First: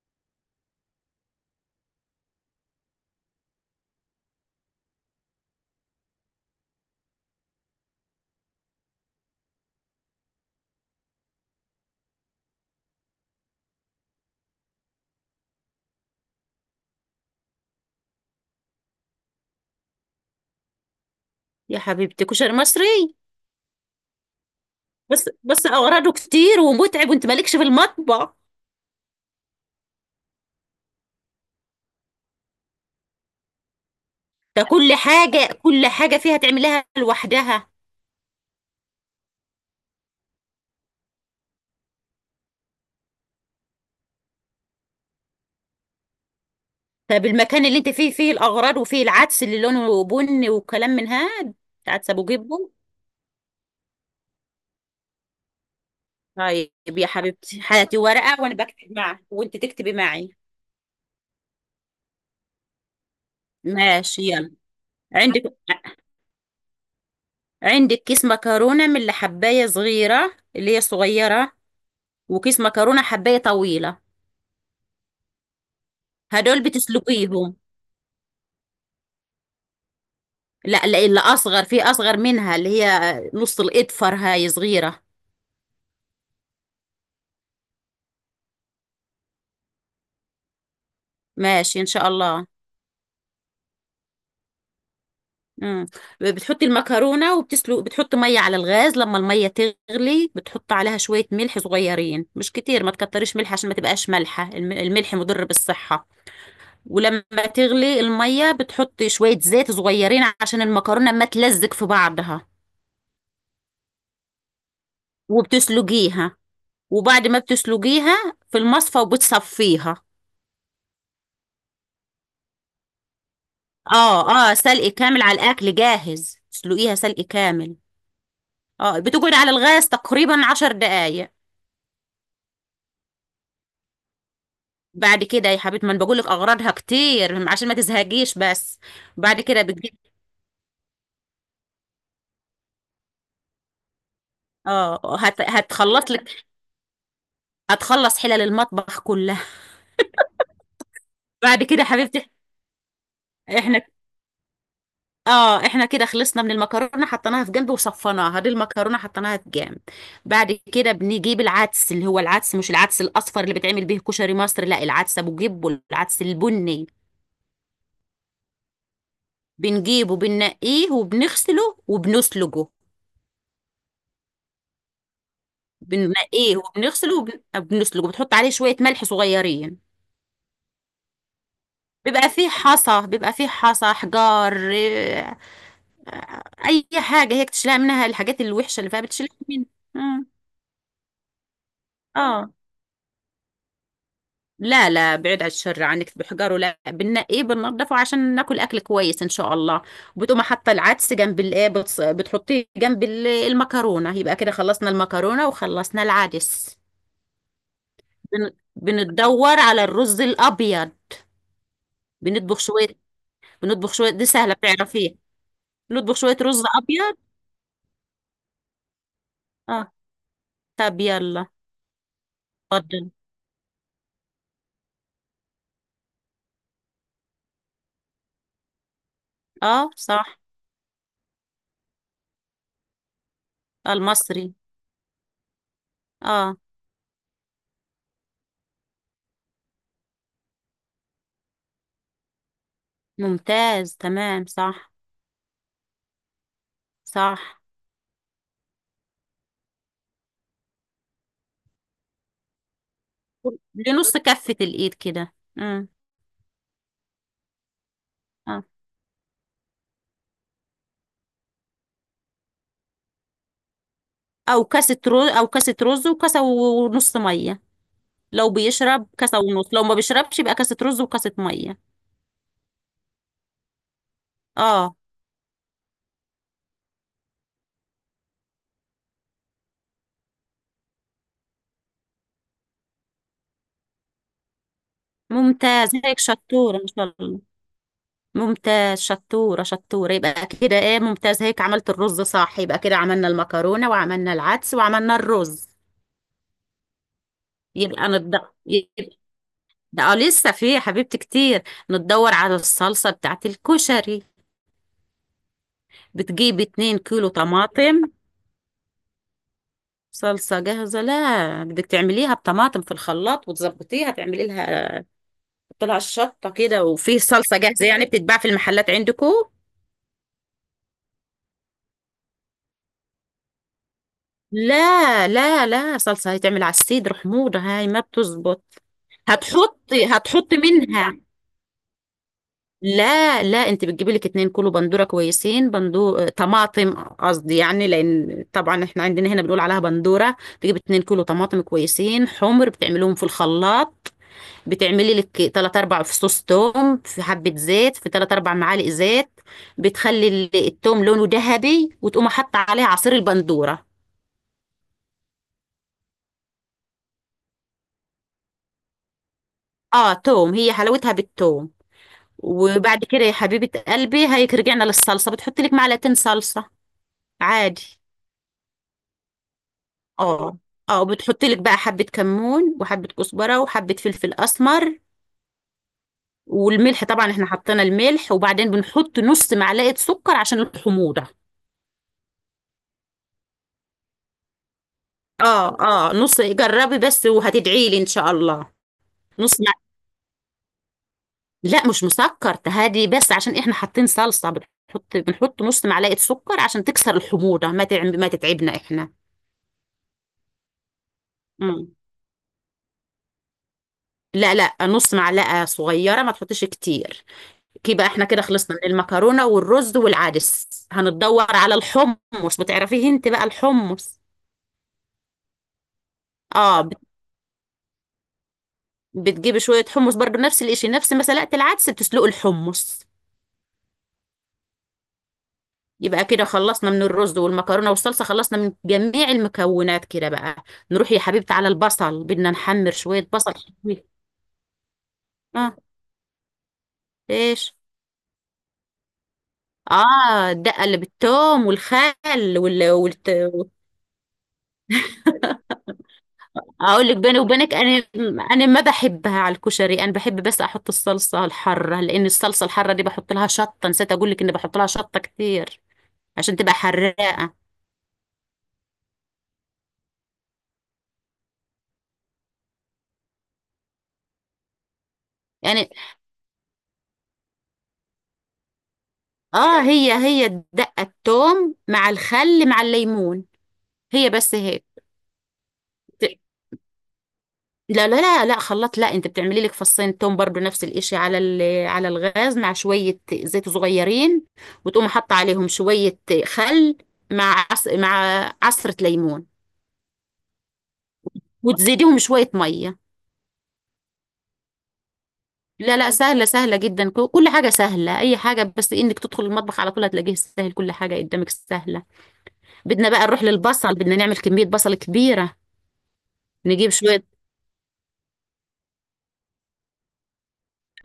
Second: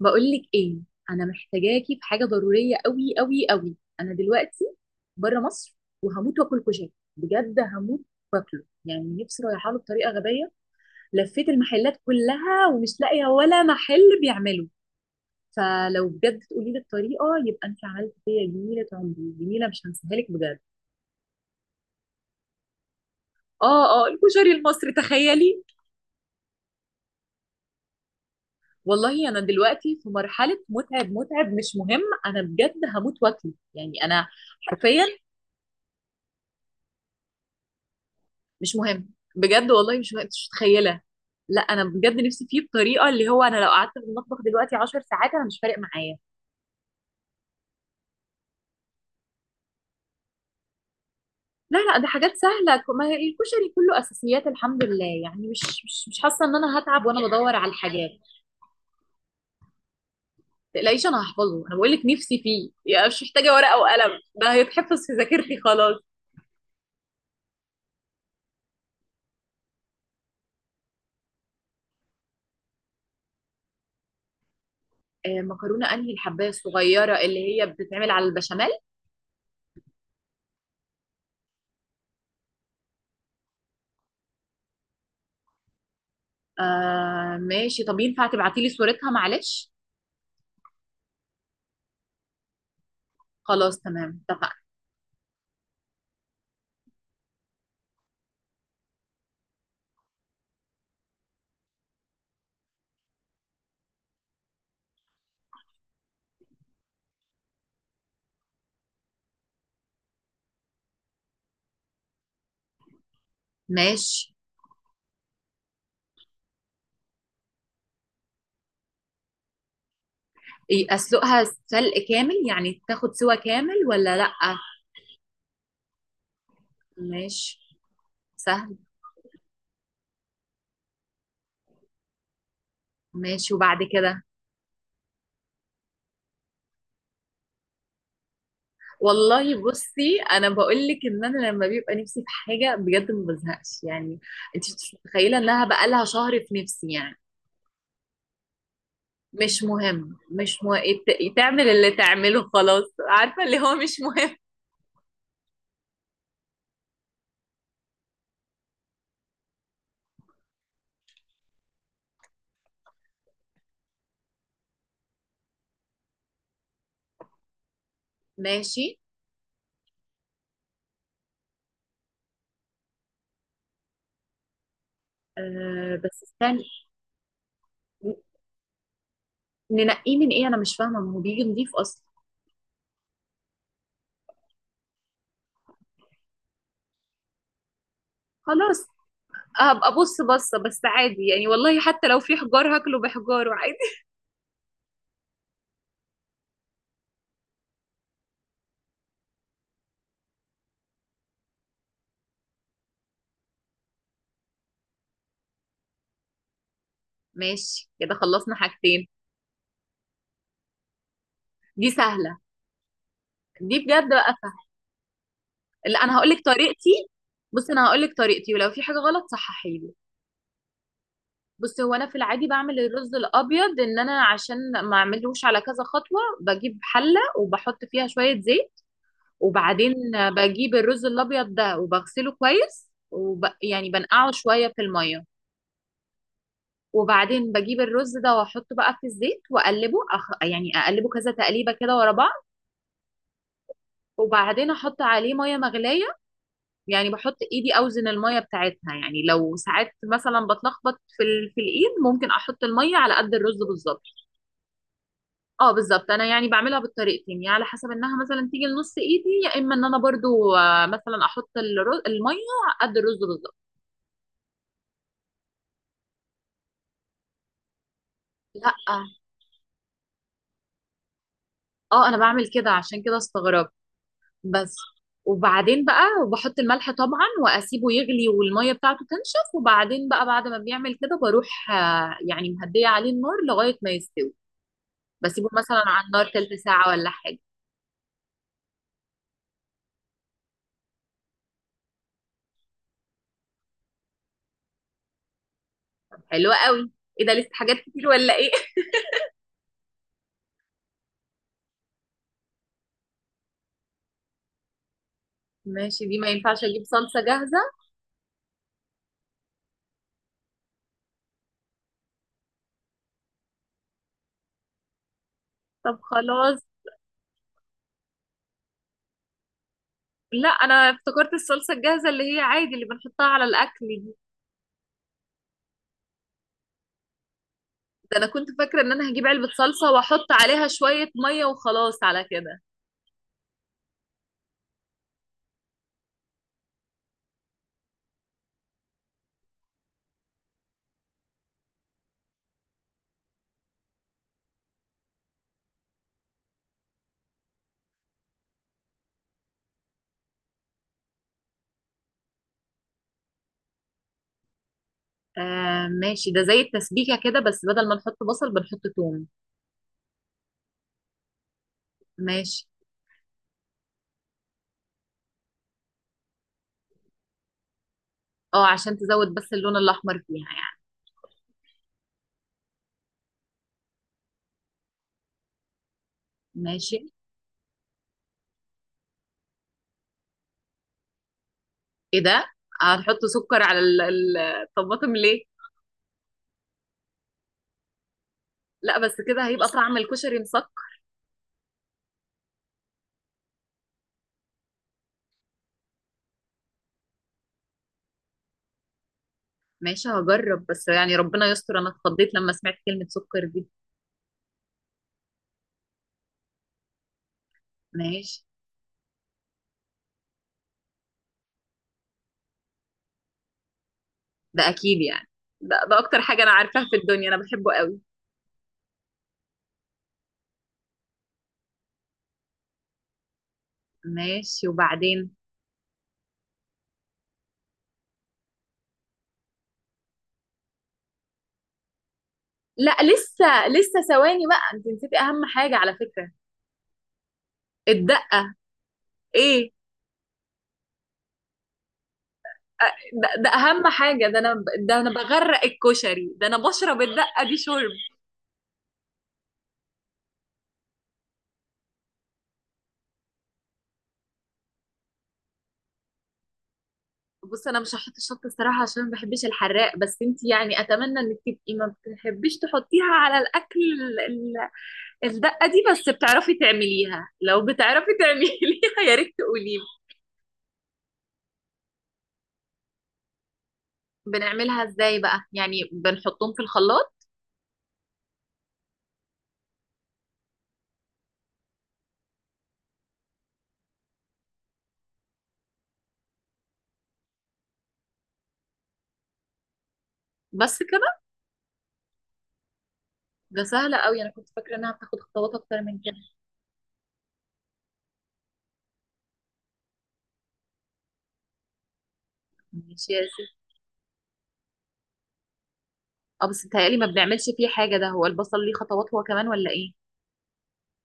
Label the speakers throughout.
Speaker 1: بقولك ايه؟ انا محتاجاكي في حاجه ضروريه قوي قوي قوي. انا دلوقتي بره مصر وهموت واكل كشري، بجد هموت واكله يعني، نفسي رايحه له بطريقه غبيه. لفيت المحلات كلها ومش لاقيه ولا محل بيعمله، فلو بجد تقولي لي الطريقه يبقى انت عملت فيا جميله، عمري جميله مش هنساها لك بجد.
Speaker 2: يا حبيبتي، كشري مصري.
Speaker 1: اه اه، الكشري المصري،
Speaker 2: بس
Speaker 1: تخيلي.
Speaker 2: بس اغراضه كتير ومتعب، وانت مالكش في المطبخ.
Speaker 1: والله انا دلوقتي في مرحله متعب متعب مش مهم، انا بجد هموت واكله يعني انا.
Speaker 2: ده كل
Speaker 1: حرفيا.
Speaker 2: حاجه كل حاجه فيها تعملها لوحدها.
Speaker 1: مش مهم. بجد والله مش مهم. أنت مش متخيله. لا انا بجد نفسي فيه بطريقه اللي هو انا لو قعدت في المطبخ دلوقتي 10 ساعات انا مش فارق معايا.
Speaker 2: طب المكان اللي انت فيه فيه الاغراض، وفيه العدس اللي لونه بني وكلام من هاد.
Speaker 1: لا لا، ده
Speaker 2: عدس ابو
Speaker 1: حاجات
Speaker 2: جبه.
Speaker 1: سهله، ما هي الكشري كله اساسيات الحمد لله، يعني مش حاسه ان
Speaker 2: طيب.
Speaker 1: انا هتعب
Speaker 2: يا
Speaker 1: وانا بدور
Speaker 2: حبيبتي،
Speaker 1: على
Speaker 2: هاتي
Speaker 1: الحاجات.
Speaker 2: ورقه وانا بكتب معك وانت تكتبي معي.
Speaker 1: ما تقلقيش، انا هحفظه، انا بقول لك نفسي فيه يعني، مش محتاجه ورقه وقلم،
Speaker 2: ماشي،
Speaker 1: ده
Speaker 2: يلا.
Speaker 1: هيتحفظ في
Speaker 2: عندك
Speaker 1: ذاكرتي خلاص.
Speaker 2: عندك كيس مكرونه من اللي حبايه صغيره، اللي هي صغيره، وكيس مكرونه حبايه طويله.
Speaker 1: آه مكرونه، انهي الحبايه
Speaker 2: هدول
Speaker 1: الصغيره
Speaker 2: بتسلقيهم.
Speaker 1: اللي هي بتتعمل على البشاميل؟
Speaker 2: لا لا، اللي اصغر، في اصغر منها، اللي هي نص الاظفر، هاي صغيره.
Speaker 1: آه ماشي، طب ينفع تبعتي لي صورتها معلش؟
Speaker 2: ماشي ان شاء الله.
Speaker 1: خلاص تمام، اتفقنا.
Speaker 2: امم. بتحطي المكرونه وبتسلق، بتحط ميه على الغاز، لما الميه تغلي بتحط عليها شويه ملح صغيرين، مش كتير، ما تكتريش ملح عشان ما تبقاش مالحه. الملح مضر بالصحه. ولما تغلي الميه بتحطي شويه زيت صغيرين عشان المكرونه ما تلزق في بعضها.
Speaker 1: ماشي.
Speaker 2: وبتسلقيها. وبعد ما بتسلقيها في المصفى وبتصفيها.
Speaker 1: إيه اسلقها سلق كامل يعني تاخد سوا كامل ولا
Speaker 2: اه
Speaker 1: لأ؟
Speaker 2: اه، سلق كامل، على الاكل جاهز، تسلقيها سلق
Speaker 1: ماشي.
Speaker 2: كامل.
Speaker 1: سهل.
Speaker 2: اه، بتقعد على الغاز تقريبا 10 دقايق.
Speaker 1: ماشي وبعد كده؟
Speaker 2: بعد كده يا حبيبتي، ما انا بقول لك اغراضها كتير عشان ما تزهقيش، بس بعد
Speaker 1: والله
Speaker 2: كده بتجيب.
Speaker 1: بصي، انا بقول لك ان انا لما بيبقى نفسي في حاجه بجد ما بزهقش يعني. انت مش
Speaker 2: اه،
Speaker 1: متخيله انها بقى لها
Speaker 2: هتخلص
Speaker 1: شهر
Speaker 2: لك،
Speaker 1: في نفسي يعني.
Speaker 2: هتخلص حلل المطبخ كلها.
Speaker 1: مش مهم مش مهم،
Speaker 2: بعد
Speaker 1: تعمل
Speaker 2: كده يا
Speaker 1: اللي
Speaker 2: حبيبتي
Speaker 1: تعمله خلاص، عارفه اللي هو
Speaker 2: احنا
Speaker 1: مش مهم.
Speaker 2: اه احنا كده خلصنا من المكرونه، حطيناها في جنب وصفناها، دي المكرونه حطيناها في جنب. بعد كده بنجيب العدس، اللي هو العدس، مش العدس الاصفر اللي بتعمل بيه كشري مصر، لا، العدس ابو جيب والعدس البني.
Speaker 1: ماشي.
Speaker 2: بنجيبه، بننقيه وبنغسله وبنسلجه.
Speaker 1: آه بس
Speaker 2: بننقيه
Speaker 1: استني.
Speaker 2: وبنغسله وبنسلجه، بتحط عليه شوية ملح صغيرين.
Speaker 1: ننقيه من ايه؟ انا مش فاهمه، ما هو بيجي نضيف اصلا.
Speaker 2: بيبقى فيه حصى، بيبقى فيه حصى، حجار، إيه، اي حاجة هيك تشيلها منها، الحاجات الوحشة
Speaker 1: خلاص
Speaker 2: اللي فيها بتشيلها منها.
Speaker 1: هبقى ابص
Speaker 2: مم.
Speaker 1: بصه، بس عادي يعني، والله حتى لو في
Speaker 2: اه.
Speaker 1: حجار هاكله بحجاره عادي.
Speaker 2: لا لا، بعيد عن الشر عنك بحجاره، لا، بننقيه بننضفه عشان ناكل اكل كويس ان شاء الله. وبتقوم حاطه العدس جنب الايه، بتحطيه جنب المكرونه، يبقى كده خلصنا المكرونه وخلصنا العدس.
Speaker 1: ماشي كده
Speaker 2: بن-
Speaker 1: خلصنا حاجتين.
Speaker 2: بنتدور على الرز الابيض.
Speaker 1: دي سهله.
Speaker 2: بنطبخ شويه.
Speaker 1: دي
Speaker 2: بنطبخ
Speaker 1: بجد
Speaker 2: شويه، دي
Speaker 1: بقى
Speaker 2: سهله
Speaker 1: سهلة.
Speaker 2: بتعرفيها.
Speaker 1: لا
Speaker 2: بنطبخ
Speaker 1: انا هقول
Speaker 2: شويه
Speaker 1: لك
Speaker 2: رز
Speaker 1: طريقتي.
Speaker 2: ابيض.
Speaker 1: بص انا هقول لك طريقتي ولو في حاجه غلط صححي لي.
Speaker 2: اه، طب يلا.
Speaker 1: بص هو انا في العادي بعمل
Speaker 2: اتفضل.
Speaker 1: الرز الابيض ان انا عشان ما اعملوش على كذا خطوه، بجيب حله وبحط فيها شويه زيت،
Speaker 2: اه،
Speaker 1: وبعدين
Speaker 2: صح.
Speaker 1: بجيب الرز الابيض ده وبغسله كويس يعني بنقعه
Speaker 2: المصري.
Speaker 1: شويه في الميه،
Speaker 2: اه.
Speaker 1: وبعدين بجيب الرز ده واحطه بقى في الزيت واقلبه يعني اقلبه كذا تقليبه كده ورا بعض،
Speaker 2: ممتاز، تمام،
Speaker 1: وبعدين
Speaker 2: صح.
Speaker 1: احط عليه ميه مغليه، يعني بحط
Speaker 2: صح،
Speaker 1: ايدي اوزن الميه بتاعتها، يعني لو ساعات مثلا بتلخبط في الايد ممكن احط الميه على قد الرز بالظبط.
Speaker 2: لنص كفه الايد كده.
Speaker 1: اه بالظبط، انا يعني بعملها بالطريقتين، يعني على حسب انها مثلا
Speaker 2: اه.
Speaker 1: تيجي لنص ايدي، يا اما ان انا برضو مثلا احط الميه على قد الرز بالظبط.
Speaker 2: او كاسه رز وكاسه ونص ميه، لو
Speaker 1: لا اه،
Speaker 2: بيشرب كاسه ونص، لو ما بيشربش يبقى كاسه رز وكاسه ميه.
Speaker 1: انا بعمل كده عشان كده استغربت بس.
Speaker 2: اه،
Speaker 1: وبعدين بقى بحط الملح طبعا واسيبه يغلي والميه بتاعته تنشف، وبعدين بقى بعد ما بيعمل كده بروح يعني مهديه عليه النار لغايه ما يستوي. بسيبه مثلا
Speaker 2: ممتاز،
Speaker 1: على
Speaker 2: هيك
Speaker 1: النار تلت
Speaker 2: شطوره ما
Speaker 1: ساعه ولا
Speaker 2: شاء
Speaker 1: حاجه.
Speaker 2: الله. ممتاز، شطورة شطورة، يبقى كده ايه، ممتاز، هيك عملت الرز صح، يبقى كده عملنا المكرونة وعملنا العدس وعملنا الرز.
Speaker 1: حلوه قوي. ايه ده لسه حاجات
Speaker 2: يبقى
Speaker 1: كتير ولا
Speaker 2: نض
Speaker 1: ايه؟
Speaker 2: يبقى ده لسه في يا حبيبتي كتير. نتدور على الصلصة بتاعت الكشري.
Speaker 1: ماشي. دي ما
Speaker 2: بتجيب
Speaker 1: ينفعش اجيب
Speaker 2: اتنين
Speaker 1: صلصه
Speaker 2: كيلو
Speaker 1: جاهزه؟
Speaker 2: طماطم صلصة جاهزة؟ لا، بدك تعمليها بطماطم في الخلاط وتظبطيها، تعملي لها طلع
Speaker 1: طب
Speaker 2: الشطة
Speaker 1: خلاص.
Speaker 2: كده. وفي صلصة جاهزة يعني بتتباع في المحلات عندكم؟
Speaker 1: لا انا افتكرت الصلصه الجاهزه اللي هي عادي اللي بنحطها على الاكل دي.
Speaker 2: لا لا لا، صلصة هيتعمل على السيد حموضة هاي ما
Speaker 1: ده انا كنت
Speaker 2: بتزبط.
Speaker 1: فاكره ان انا هجيب علبه صلصه
Speaker 2: هتحطي
Speaker 1: واحط
Speaker 2: هتحطي
Speaker 1: عليها شويه
Speaker 2: منها.
Speaker 1: ميه وخلاص على كده.
Speaker 2: لا لا، انت بتجيبي لك 2 كيلو بندوره كويسين، طماطم قصدي، يعني لان طبعا احنا عندنا هنا بنقول عليها بندوره. تجيب 2 كيلو طماطم كويسين حمر، بتعمليهم في الخلاط. بتعملي لك تلات اربع فصوص توم في حبه زيت، في تلات اربع معالق زيت. بتخلي التوم لونه ذهبي، وتقوم حاطه عليه عصير البندوره.
Speaker 1: آه ماشي، ده زي التسبيكة كده بس بدل ما نحط بصل بنحط توم.
Speaker 2: اه، توم، هي حلاوتها بالتوم.
Speaker 1: ماشي.
Speaker 2: وبعد كده يا حبيبه قلبي، هيك رجعنا للصلصه، بتحطي لك 2 معلقة صلصه عادي.
Speaker 1: اه عشان تزود بس اللون الأحمر فيها
Speaker 2: اه
Speaker 1: يعني.
Speaker 2: اه، بتحط لك بقى حبة كمون وحبة كزبرة وحبة فلفل اسمر،
Speaker 1: ماشي.
Speaker 2: والملح طبعا احنا حطينا الملح. وبعدين بنحط نص معلقة سكر عشان الحموضة.
Speaker 1: ايه ده، هنحط سكر على الطماطم ليه؟
Speaker 2: اه اه، نص، جربي بس وهتدعي لي ان شاء الله.
Speaker 1: لا بس كده
Speaker 2: نص
Speaker 1: هيبقى
Speaker 2: مع...
Speaker 1: طعم الكشري مسكر.
Speaker 2: لا، مش مسكر، تهادي بس عشان احنا حاطين صلصة، بنحط نص معلقة سكر عشان تكسر الحموضة، ما تتعبنا احنا.
Speaker 1: ماشي هجرب، بس يعني ربنا يستر، انا
Speaker 2: مم.
Speaker 1: اتخضيت لما سمعت كلمة سكر دي.
Speaker 2: لا لا، نص معلقة صغيرة، ما تحطيش كتير. كيبقى احنا كده
Speaker 1: ماشي.
Speaker 2: خلصنا من المكرونة والرز والعدس. هنتدور على الحمص، بتعرفيه انت بقى الحمص.
Speaker 1: ده اكيد يعني، ده اكتر حاجة انا
Speaker 2: اه،
Speaker 1: عارفاها في الدنيا، انا بحبه قوي.
Speaker 2: بتجيبي شوية حمص برضو نفس الاشي، نفس ما سلقت العدس بتسلقي الحمص.
Speaker 1: ماشي وبعدين؟
Speaker 2: يبقى كده خلصنا من الرز والمكرونة والصلصة، خلصنا من جميع المكونات كده بقى. نروح يا حبيبتي على البصل، بدنا نحمر
Speaker 1: لا
Speaker 2: شوية بصل.
Speaker 1: لسه لسه،
Speaker 2: حلوين.
Speaker 1: ثواني بقى، انت نسيتي اهم حاجة
Speaker 2: اه.
Speaker 1: على فكرة.
Speaker 2: ايش؟
Speaker 1: الدقة. ايه،
Speaker 2: اه، الدقة اللي بالثوم والخل
Speaker 1: ده, ده اهم حاجه، ده انا، ده انا بغرق الكشري، ده انا بشرب
Speaker 2: اقول لك بيني
Speaker 1: الدقه دي
Speaker 2: وبينك
Speaker 1: شرب.
Speaker 2: انا ما بحبها على الكشري، انا بحب بس احط الصلصه الحاره، لان الصلصه الحاره دي بحط لها شطه، نسيت اقول لك اني بحط لها شطه كتير عشان تبقى حراقه.
Speaker 1: بص انا مش هحط الشطه الصراحه عشان ما بحبش الحراق، بس انت يعني اتمنى انك تبقي ما بتحبيش تحطيها على الاكل، الدقه دي
Speaker 2: يعني
Speaker 1: بس، بتعرفي تعمليها؟ لو بتعرفي تعمليها يا ريت تقولي لي.
Speaker 2: هي دقه الثوم مع الخل مع الليمون، هي بس
Speaker 1: بنعملها
Speaker 2: هيك.
Speaker 1: ازاي بقى؟ يعني
Speaker 2: ت-
Speaker 1: بنحطهم في الخلاط؟
Speaker 2: لا لا لا لا، خلاط لا، انت بتعملي لك 2 فص توم برضو نفس الاشي، على على الغاز مع شويه زيت صغيرين، وتقوم حاطه عليهم شويه خل مع عصره ليمون،
Speaker 1: بس كده؟
Speaker 2: وتزيديهم شويه ميه.
Speaker 1: ده سهله قوي، انا كنت فاكره انها بتاخد خطوات اكتر
Speaker 2: لا
Speaker 1: من
Speaker 2: لا،
Speaker 1: كده.
Speaker 2: سهلة سهلة جدا، كل حاجة سهلة، أي حاجة، بس إنك تدخل المطبخ على طول هتلاقيه سهل، كل حاجة قدامك سهلة. بدنا
Speaker 1: ماشي
Speaker 2: بقى
Speaker 1: يا ستي.
Speaker 2: نروح للبصل، بدنا نعمل كمية بصل كبيرة.
Speaker 1: اه بس
Speaker 2: نجيب
Speaker 1: بيتهيألي ما
Speaker 2: شوية.
Speaker 1: بنعملش فيه حاجه، ده هو البصل ليه خطوات هو كمان ولا ايه؟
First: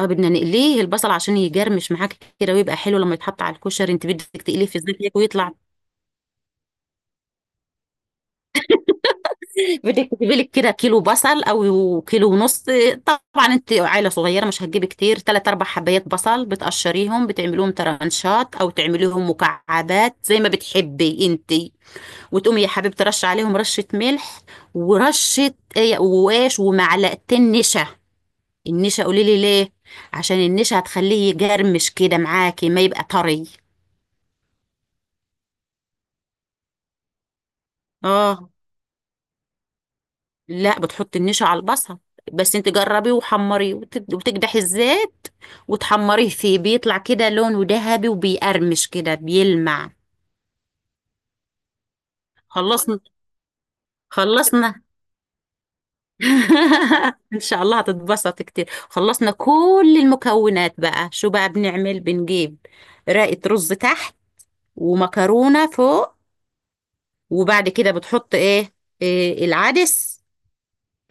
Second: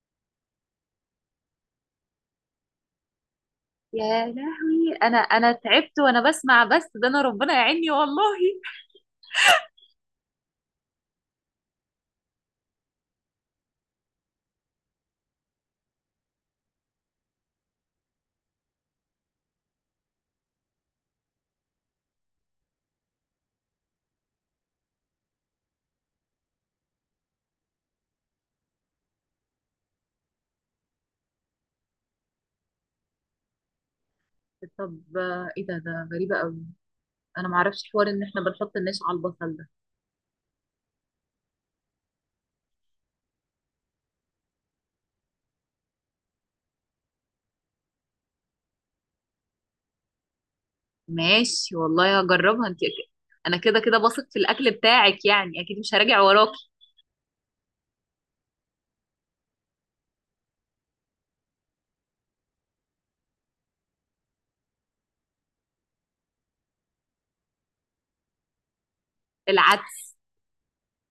Speaker 2: اه، بدنا نقليه البصل عشان يجرمش معاك كده ويبقى حلو لما يتحط على الكشري، انت بدك
Speaker 1: يا
Speaker 2: تقليه في
Speaker 1: لهوي،
Speaker 2: الزيت
Speaker 1: انا
Speaker 2: هيك
Speaker 1: انا
Speaker 2: ويطلع.
Speaker 1: تعبت وانا بسمع بس، ده انا ربنا يعيني والله.
Speaker 2: بدك تجيبي لك كده كيلو بصل او كيلو ونص، طبعا انت عائله صغيره مش هتجيبي كتير، ثلاث اربع حبايات بصل، بتقشريهم بتعمليهم ترانشات او تعمليهم مكعبات زي ما بتحبي انت، وتقومي يا حبيبتي ترش عليهم رشة ملح ورشة ايه قواش ومعلقتين نشا. النشا قولي لي ليه؟ عشان النشا هتخليه يجرمش كده معاكي، ما يبقى طري.
Speaker 1: طب ايه ده، ده غريبة قوي، انا معرفش حوار ان احنا
Speaker 2: اه.
Speaker 1: بنحط النشا على البصل ده.
Speaker 2: لا، بتحطي النشا على البصل، بس انت جربيه وحمريه وتكدحي الزيت وتحمريه فيه، بيطلع كده لونه ذهبي وبيقرمش كده، بيلمع.
Speaker 1: ماشي والله هجربها انت،
Speaker 2: خلصنا.
Speaker 1: انا كده كده بثق في الاكل
Speaker 2: خلصنا.
Speaker 1: بتاعك، يعني اكيد مش هراجع وراكي.
Speaker 2: ان شاء الله هتتبسط كتير. خلصنا كل المكونات بقى، شو بقى بنعمل؟ بنجيب رقة رز تحت ومكرونة فوق، وبعد كده بتحط ايه؟ إيه؟
Speaker 1: العدس.
Speaker 2: العدس.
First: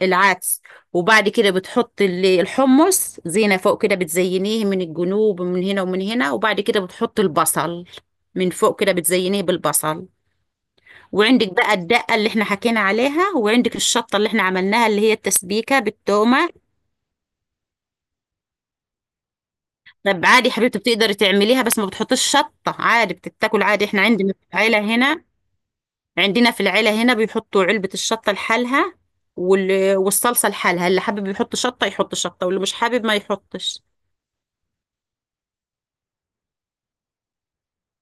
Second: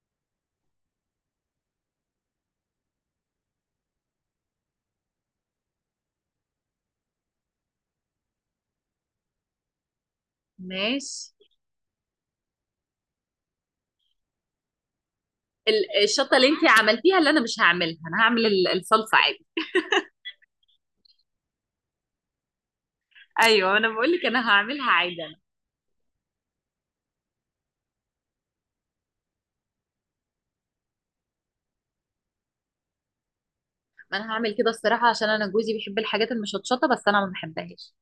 Speaker 2: العدس. وبعد كده بتحط الحمص زينة فوق كده، بتزينيه من الجنوب ومن هنا ومن هنا، وبعد كده بتحط البصل من فوق كده، بتزينيه بالبصل.
Speaker 1: ماشي.
Speaker 2: وعندك بقى الدقة اللي احنا حكينا عليها، وعندك الشطة اللي احنا عملناها اللي هي التسبيكة
Speaker 1: الشطه اللي
Speaker 2: بالتومة.
Speaker 1: انت عملتيها اللي انا مش هعملها، انا هعمل الصلصه عادي.
Speaker 2: طب عادي حبيبتي، بتقدري تعمليها بس ما بتحطيش شطة، عادي بتتاكل.
Speaker 1: ايوه
Speaker 2: عادي
Speaker 1: انا
Speaker 2: احنا
Speaker 1: بقول لك
Speaker 2: عندنا في
Speaker 1: انا
Speaker 2: العيلة
Speaker 1: هعملها عادي
Speaker 2: هنا،
Speaker 1: انا.
Speaker 2: عندنا في العيلة هنا بيحطوا علبة الشطة لحالها والصلصة لحالها، اللي حابب يحط شطة يحط شطة، واللي مش حابب ما يحطش.
Speaker 1: ما انا هعمل كده الصراحة عشان انا جوزي بيحب الحاجات المشطشطة بس انا ما بحبهاش.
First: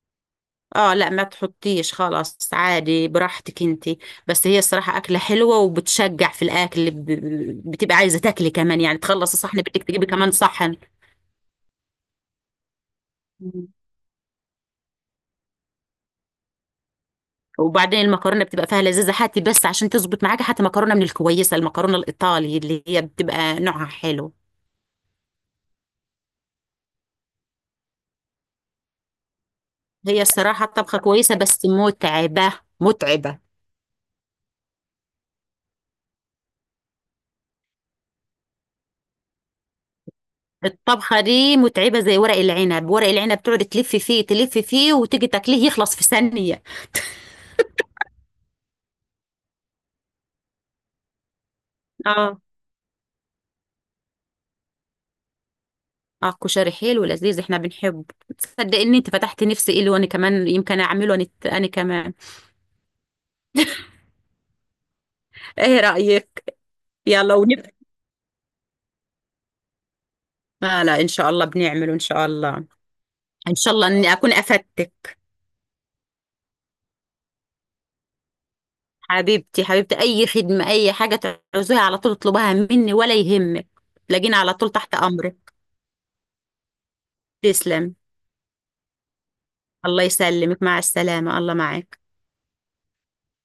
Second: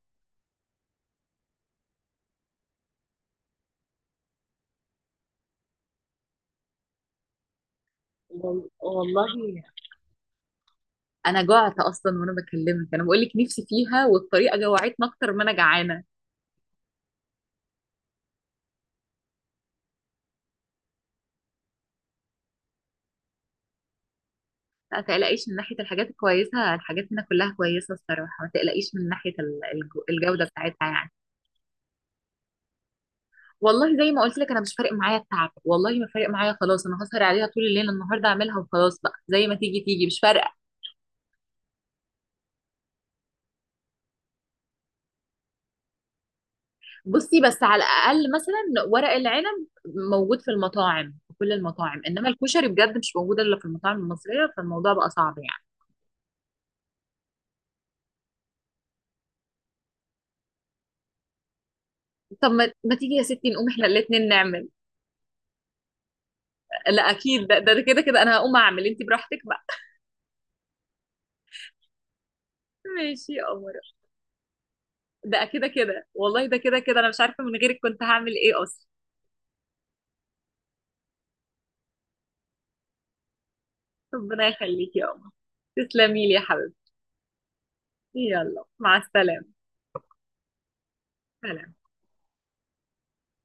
Speaker 2: اه، لا، ما تحطيش، خلاص عادي براحتك انتي. بس هي الصراحة أكلة حلوة وبتشجع في الأكل، بتبقى عايزة تاكلي كمان، يعني
Speaker 1: والله
Speaker 2: تخلصي صحن بدك تجيبي كمان صحن.
Speaker 1: انا جعت اصلا وانا بكلمك، انا بقول لك نفسي فيها، والطريقه جوعتني اكتر ما انا جعانه.
Speaker 2: وبعدين المكرونه بتبقى فيها لذيذه، هاتي بس عشان تظبط معاك، هاتي مكرونه من الكويسه، المكرونه الايطالي اللي هي بتبقى نوعها حلو.
Speaker 1: لا تقلقيش من ناحيه الحاجات الكويسه، الحاجات هنا كلها كويسه الصراحه، ما تقلقيش من ناحيه
Speaker 2: هي
Speaker 1: الجوده
Speaker 2: الصراحه
Speaker 1: بتاعتها
Speaker 2: الطبخه
Speaker 1: يعني.
Speaker 2: كويسه بس متعبه متعبه.
Speaker 1: والله زي ما قلت لك انا مش فارق معايا التعب، والله ما فارق معايا خلاص، انا هسهر عليها طول الليل النهارده اعملها وخلاص بقى، زي ما تيجي تيجي مش فارقه.
Speaker 2: الطبخه دي متعبه زي ورق العنب، ورق العنب تقعد تلف فيه تلف فيه وتيجي تاكليه يخلص في ثانيه.
Speaker 1: بصي بس على الاقل مثلا ورق العنب موجود في المطاعم، في كل المطاعم، انما
Speaker 2: اه
Speaker 1: الكشري بجد مش موجود الا في المطاعم المصريه، فالموضوع بقى صعب يعني.
Speaker 2: اه، كشري حلو لذيذ احنا بنحبه. تصدق ان انت فتحت نفسي ايه، وانا كمان يمكن اعمله انا، انا كمان.
Speaker 1: طب ما تيجي يا ستي نقوم احنا الاتنين نعمل؟
Speaker 2: ايه رايك؟
Speaker 1: لا
Speaker 2: يلا
Speaker 1: اكيد، ده
Speaker 2: ونبقى.
Speaker 1: ده ده كده كده انا هقوم اعمل، انت براحتك بقى.
Speaker 2: لا لا، ان شاء الله بنعمله، ان شاء الله.
Speaker 1: ماشي يا
Speaker 2: ان
Speaker 1: قمر.
Speaker 2: شاء الله اني اكون افدتك.
Speaker 1: ده كده كده والله، ده كده كده انا مش عارفه من غيرك كنت هعمل ايه اصلا.
Speaker 2: حبيبتي حبيبتي، اي خدمه اي حاجه تعوزيها على طول اطلبها مني ولا يهمك، تلاقيني
Speaker 1: ربنا
Speaker 2: على طول تحت
Speaker 1: يخليكي يا قمر،
Speaker 2: امرك.
Speaker 1: تسلمي لي يا حبيبتي.
Speaker 2: تسلم.
Speaker 1: يلا مع السلامه.
Speaker 2: الله يسلمك، مع السلامه، الله
Speaker 1: سلام.
Speaker 2: معاك.